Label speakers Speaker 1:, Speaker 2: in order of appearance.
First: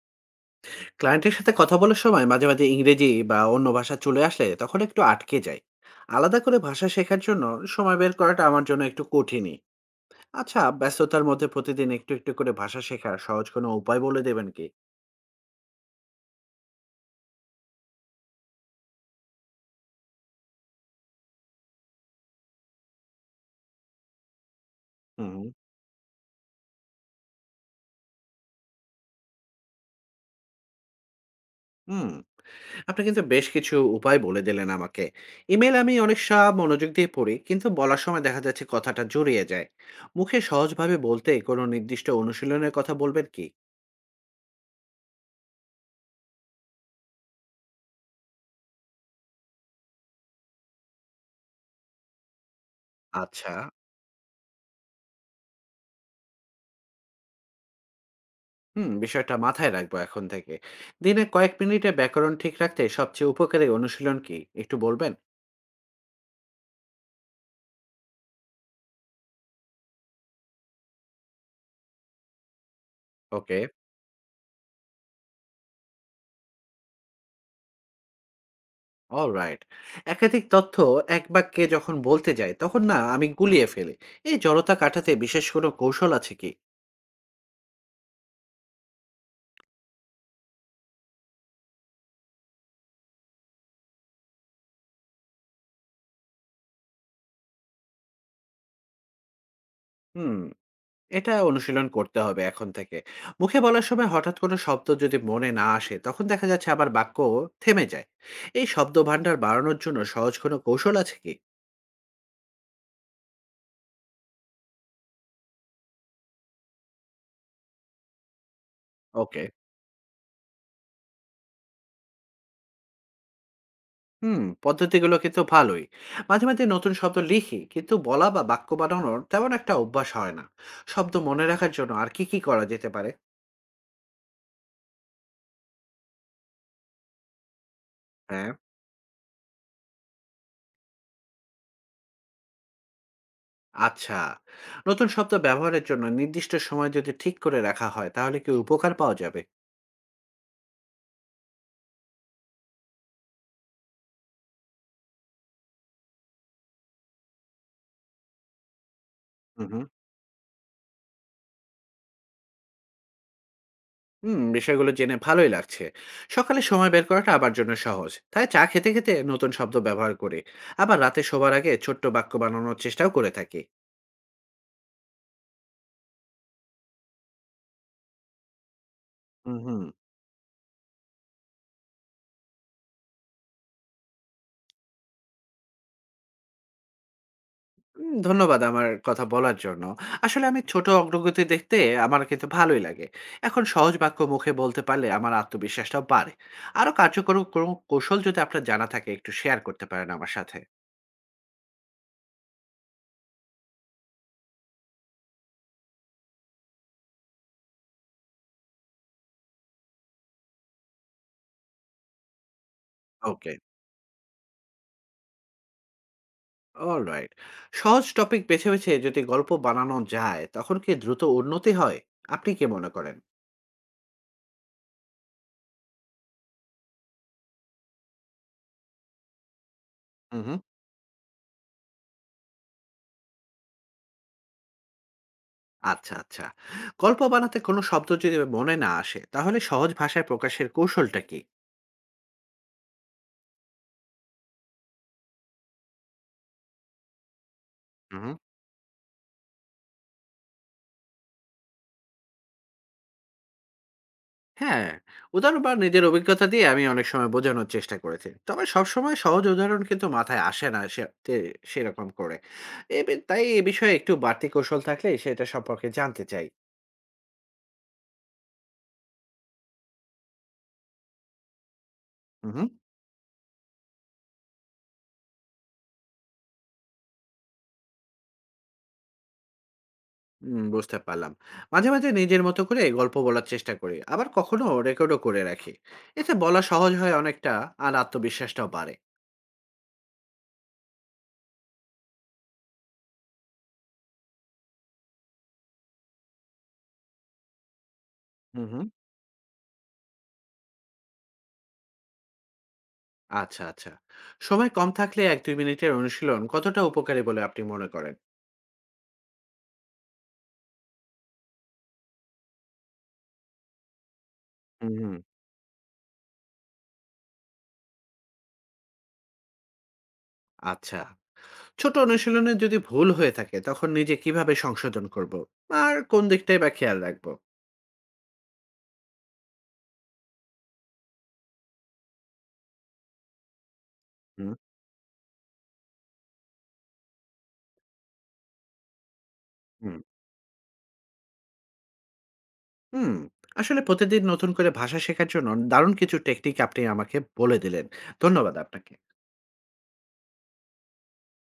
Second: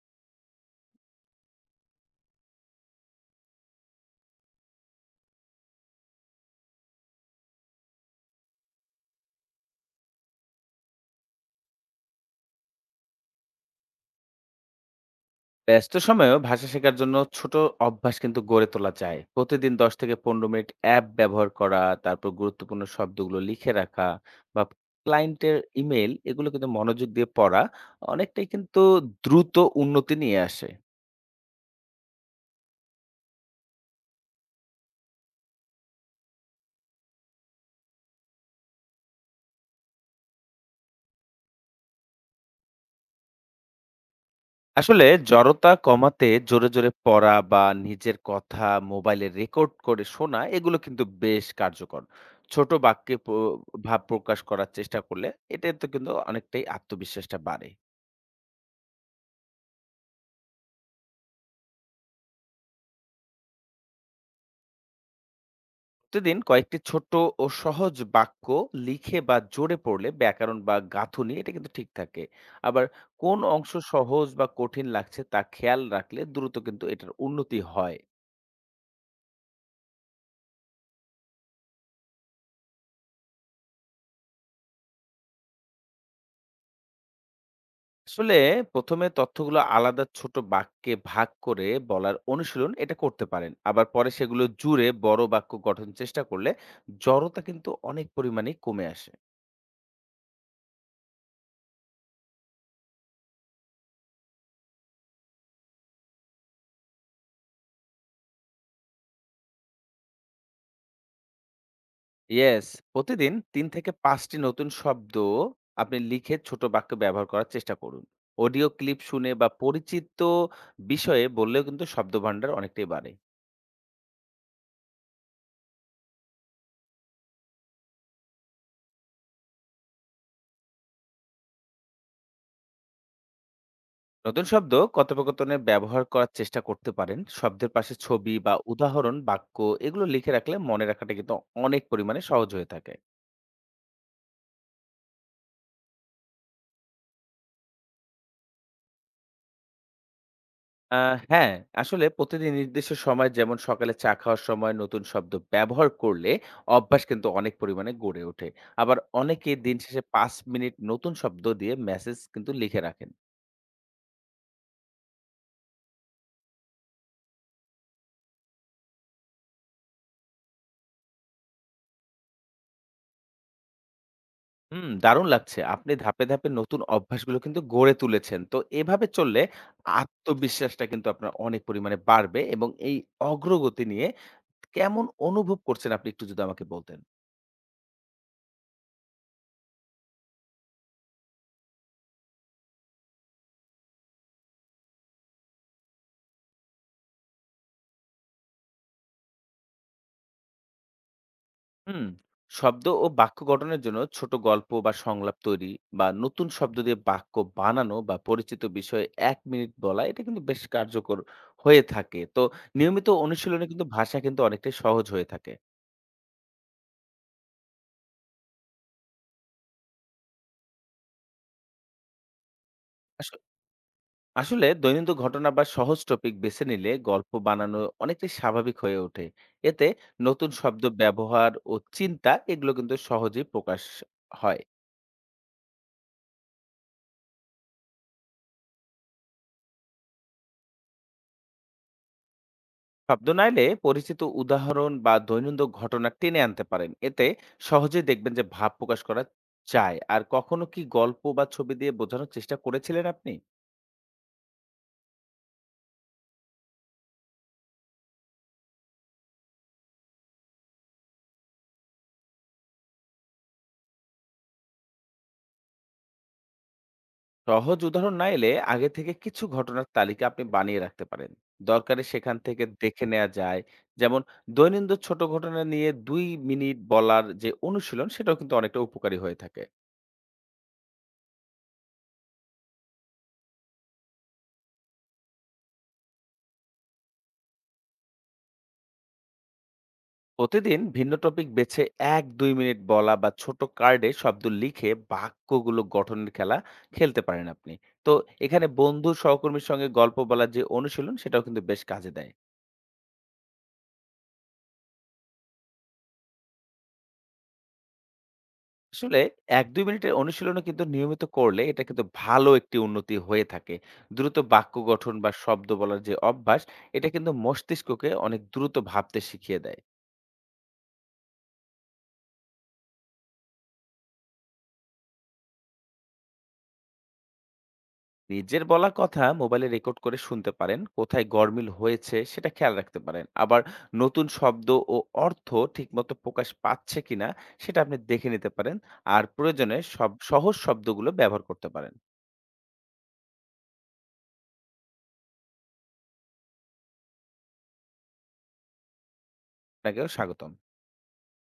Speaker 1: ক্লায়েন্টের সাথে কথা বলার সময় মাঝে মাঝে ইংরেজি বা অন্য ভাষা চলে আসলে তখন একটু আটকে যায়। আলাদা করে ভাষা শেখার জন্য সময় বের করাটা আমার জন্য একটু কঠিনই। আচ্ছা, ব্যস্ততার মধ্যে প্রতিদিন একটু একটু করে ভাষা শেখার সহজ কোনো উপায় বলে দেবেন কি?
Speaker 2: ব্যস্ত সময়েও ভাষা শেখার জন্য ছোট অভ্যাস কিন্তু গড়ে তোলা যায়। প্রতিদিন ১০ থেকে ১৫ মিনিট অ্যাপ ব্যবহার করা, তারপর গুরুত্বপূর্ণ শব্দগুলো লিখে রাখা বা
Speaker 1: হুম।
Speaker 2: ক্লায়েন্টের ইমেল এগুলো কিন্তু মনোযোগ দিয়ে পড়া অনেকটাই কিন্তু দ্রুত উন্নতি নিয়ে আসে।
Speaker 1: হুম। আপনি কিন্তু বেশ কিছু উপায় বলে দিলেন আমাকে। ইমেল আমি অনেক সব মনোযোগ দিয়ে পড়ি, কিন্তু বলার সময় দেখা যাচ্ছে কথাটা জড়িয়ে যায়। মুখে সহজভাবে বলতে কোনো নির্দিষ্ট অনুশীলনের কথা বলবেন কি?
Speaker 2: আসলে জড়তা কমাতে জোরে জোরে পড়া বা নিজের কথা মোবাইলে রেকর্ড করে শোনা এগুলো কিন্তু বেশ কার্যকর। ছোট বাক্যে
Speaker 1: আচ্ছা।
Speaker 2: ভাব প্রকাশ করার চেষ্টা করলে এটাতে কিন্তু অনেকটাই আত্মবিশ্বাসটা বাড়ে।
Speaker 1: হুম, বিষয়টা মাথায় রাখবো এখন থেকে। দিনে কয়েক মিনিটে ব্যাকরণ ঠিক রাখতে সবচেয়ে উপকারী অনুশীলন কি? একটু বলবেন?
Speaker 2: প্রতিদিন কয়েকটি ছোট্ট ও সহজ বাক্য লিখে বা জোরে পড়লে ব্যাকরণ বা গাঁথুনি এটা কিন্তু ঠিক থাকে। আবার কোন
Speaker 1: ওকে,
Speaker 2: অংশ সহজ বা কঠিন লাগছে তা খেয়াল রাখলে দ্রুত কিন্তু এটার উন্নতি হয়।
Speaker 1: অলরাইট। একাধিক তথ্য এক বাক্যে যখন বলতে যাই, তখন না আমি গুলিয়ে ফেলি। এই জড়তা কাটাতে বিশেষ কোনো কৌশল আছে কি?
Speaker 2: আসলে প্রথমে তথ্যগুলো আলাদা ছোট বাক্যে ভাগ করে বলার অনুশীলন এটা করতে পারেন, আবার পরে সেগুলো জুড়ে বড় বাক্য গঠন চেষ্টা করলে জড়তা কিন্তু অনেক পরিমাণে কমে আসে।
Speaker 1: হুম, এটা অনুশীলন করতে হবে এখন থেকে। মুখে বলার সময় হঠাৎ কোনো শব্দ যদি মনে না আসে, তখন দেখা যাচ্ছে আমার বাক্য থেমে যায়। এই শব্দভান্ডার বাড়ানোর জন্য সহজ কোনো কৌশল আছে কি?
Speaker 2: ইয়েস, প্রতিদিন ৩ থেকে ৫ টি নতুন শব্দ আপনি লিখে ছোট বাক্য ব্যবহার করার চেষ্টা করুন। অডিও ক্লিপ শুনে
Speaker 1: ওকে।
Speaker 2: বা পরিচিত বিষয়ে বললেও কিন্তু শব্দভান্ডার অনেকটাই বাড়ে।
Speaker 1: হুম, পদ্ধতিগুলো কিন্তু ভালোই। মাঝে মাঝে নতুন শব্দ লিখি, কিন্তু বলা বা বাক্য বানানোর তেমন একটা অভ্যাস হয় না। শব্দ মনে রাখার জন্য আর কি কি করা যেতে পারে?
Speaker 2: নতুন শব্দ কথোপকথনে ব্যবহার করার চেষ্টা করতে পারেন। শব্দের পাশে ছবি
Speaker 1: হ্যাঁ।
Speaker 2: বা উদাহরণ বাক্য এগুলো লিখে রাখলে মনে রাখাটা কিন্তু অনেক পরিমাণে সহজ হয়ে থাকে।
Speaker 1: আচ্ছা, নতুন শব্দ ব্যবহারের জন্য নির্দিষ্ট সময় যদি ঠিক করে রাখা হয় তাহলে কি উপকার পাওয়া যাবে?
Speaker 2: আ হ্যাঁ, আসলে প্রতিদিন নির্দিষ্ট সময়, যেমন সকালে চা খাওয়ার সময় নতুন শব্দ ব্যবহার করলে অভ্যাস কিন্তু অনেক পরিমাণে গড়ে ওঠে। আবার অনেকে
Speaker 1: হুম,
Speaker 2: দিন
Speaker 1: হুম।
Speaker 2: শেষে ৫ মিনিট নতুন শব্দ দিয়ে মেসেজ কিন্তু লিখে রাখেন।
Speaker 1: হুম, বিষয়গুলো জেনে ভালোই লাগছে। সকালে সময় বের করাটা আমার জন্য সহজ, তাই চা খেতে খেতে নতুন শব্দ ব্যবহার করি। আবার রাতে শোবার আগে ছোট্ট বাক্য বানানোর চেষ্টাও করে থাকি।
Speaker 2: হুম, দারুণ লাগছে। আপনি ধাপে, ধাপে নতুন অভ্যাসগুলো কিন্তু গড়ে তুলেছেন। তো এভাবে চললে
Speaker 1: হুম, হুম।
Speaker 2: আত্মবিশ্বাসটা কিন্তু আপনার অনেক পরিমাণে বাড়বে, এবং এই অগ্রগতি নিয়ে কেমন অনুভব করছেন আপনি একটু যদি আমাকে বলতেন?
Speaker 1: ধন্যবাদ আমার কথা বলার জন্য। আসলে আমি ছোট অগ্রগতি দেখতে আমার কিন্তু ভালোই লাগে। এখন সহজ বাক্য মুখে বলতে পারলে আমার আত্মবিশ্বাসটাও বাড়ে। আরো কার্যকর কোনো কৌশল যদি আপনার জানা থাকে একটু শেয়ার করতে পারেন আমার সাথে।
Speaker 2: হুম, শব্দ ও বাক্য গঠনের জন্য ছোট গল্প বা সংলাপ তৈরি, বা নতুন শব্দ দিয়ে বাক্য বানানো, বা পরিচিত বিষয়ে ১ মিনিট বলা এটা কিন্তু বেশ কার্যকর হয়ে থাকে। তো নিয়মিত
Speaker 1: ওকে,
Speaker 2: অনুশীলনে কিন্তু ভাষা কিন্তু অনেকটাই সহজ হয়ে থাকে।
Speaker 1: অলরাইট। সহজ টপিক বেছে বেছে যদি গল্প বানানো যায় তখন কি দ্রুত উন্নতি হয়? আপনি কি মনে করেন?
Speaker 2: আস- আসলে দৈনন্দিন ঘটনা বা সহজ টপিক বেছে নিলে গল্প বানানো অনেকটাই স্বাভাবিক হয়ে ওঠে। এতে
Speaker 1: হুম,
Speaker 2: নতুন
Speaker 1: হুম।
Speaker 2: শব্দ ব্যবহার ও চিন্তা এগুলো কিন্তু সহজেই প্রকাশ হয়।
Speaker 1: আচ্ছা, আচ্ছা। গল্প বানাতে কোনো শব্দ যদি মনে না আসে তাহলে সহজ ভাষায় প্রকাশের কৌশলটা কি?
Speaker 2: শব্দ না এলে পরিচিত উদাহরণ বা দৈনন্দিন ঘটনা টেনে আনতে পারেন, এতে সহজে
Speaker 1: হুম।
Speaker 2: দেখবেন যে ভাব প্রকাশ করা যায়। আর কখনো কি গল্প বা ছবি দিয়ে বোঝানোর চেষ্টা করেছিলেন আপনি?
Speaker 1: হ্যাঁ, উদাহরণ বা নিজের অভিজ্ঞতা দিয়ে আমি অনেক সময় বোঝানোর চেষ্টা করেছি। তবে সবসময় সহজ উদাহরণ কিন্তু মাথায় আসে না সে তে সেরকম করে। তাই এ বিষয়ে একটু বাড়তি কৌশল থাকলে সেটা সম্পর্কে জানতে চাই।
Speaker 2: সহজ উদাহরণ না এলে আগে থেকে কিছু ঘটনার তালিকা আপনি বানিয়ে রাখতে পারেন, দরকারে সেখান
Speaker 1: উহু।
Speaker 2: থেকে দেখে নেওয়া যায়। যেমন দৈনন্দিন ছোট ঘটনা নিয়ে ২ মিনিট বলার যে অনুশীলন, সেটাও কিন্তু অনেকটা উপকারী হয়ে থাকে।
Speaker 1: বুঝতে পারলাম। মাঝে মাঝে নিজের মতো করে গল্প বলার চেষ্টা করি। আবার কখনো রেকর্ডও করে রাখি। এতে বলা সহজ হয় অনেকটা, আর আত্মবিশ্বাসটাও বাড়ে।
Speaker 2: প্রতিদিন ভিন্ন টপিক বেছে ১-২ মিনিট বলা, বা ছোট কার্ডে শব্দ লিখে বাক্যগুলো গঠনের খেলা খেলতে পারেন আপনি। তো এখানে
Speaker 1: উহু।
Speaker 2: বন্ধু সহকর্মীর সঙ্গে গল্প বলার যে অনুশীলন, সেটাও কিন্তু বেশ কাজে দেয়।
Speaker 1: আচ্ছা, আচ্ছা। সময় কম থাকলে ১-২ মিনিটের অনুশীলন কতটা উপকারী বলে আপনি মনে করেন?
Speaker 2: আসলে ১-২ মিনিটের অনুশীলনও কিন্তু নিয়মিত করলে এটা কিন্তু ভালো একটি উন্নতি হয়ে থাকে। দ্রুত বাক্য
Speaker 1: উহু।
Speaker 2: গঠন বা শব্দ বলার যে অভ্যাস, এটা কিন্তু মস্তিষ্ককে অনেক দ্রুত ভাবতে শিখিয়ে দেয়।
Speaker 1: আচ্ছা। ছোট অনুশীলনে যদি ভুল হয়ে থাকে তখন নিজে কিভাবে সংশোধন করব, আর কোন দিকটাই বা খেয়াল রাখবো?
Speaker 2: নিজের বলা কথা মোবাইলে রেকর্ড করে শুনতে পারেন, কোথায় গরমিল হয়েছে সেটা খেয়াল রাখতে পারেন। আবার নতুন
Speaker 1: হুম।
Speaker 2: শব্দ ও অর্থ ঠিকমতো প্রকাশ পাচ্ছে কিনা সেটা আপনি দেখে নিতে পারেন। আর প্রয়োজনে
Speaker 1: হুম।
Speaker 2: সব সহজ শব্দগুলো ব্যবহার করতে পারেন।
Speaker 1: হুম, আসলে প্রতিদিন নতুন করে ভাষা শেখার জন্য দারুণ কিছু টেকনিক আপনি আমাকে বলে দিলেন। ধন্যবাদ আপনাকে।
Speaker 2: আপনাকেও স্বাগতম।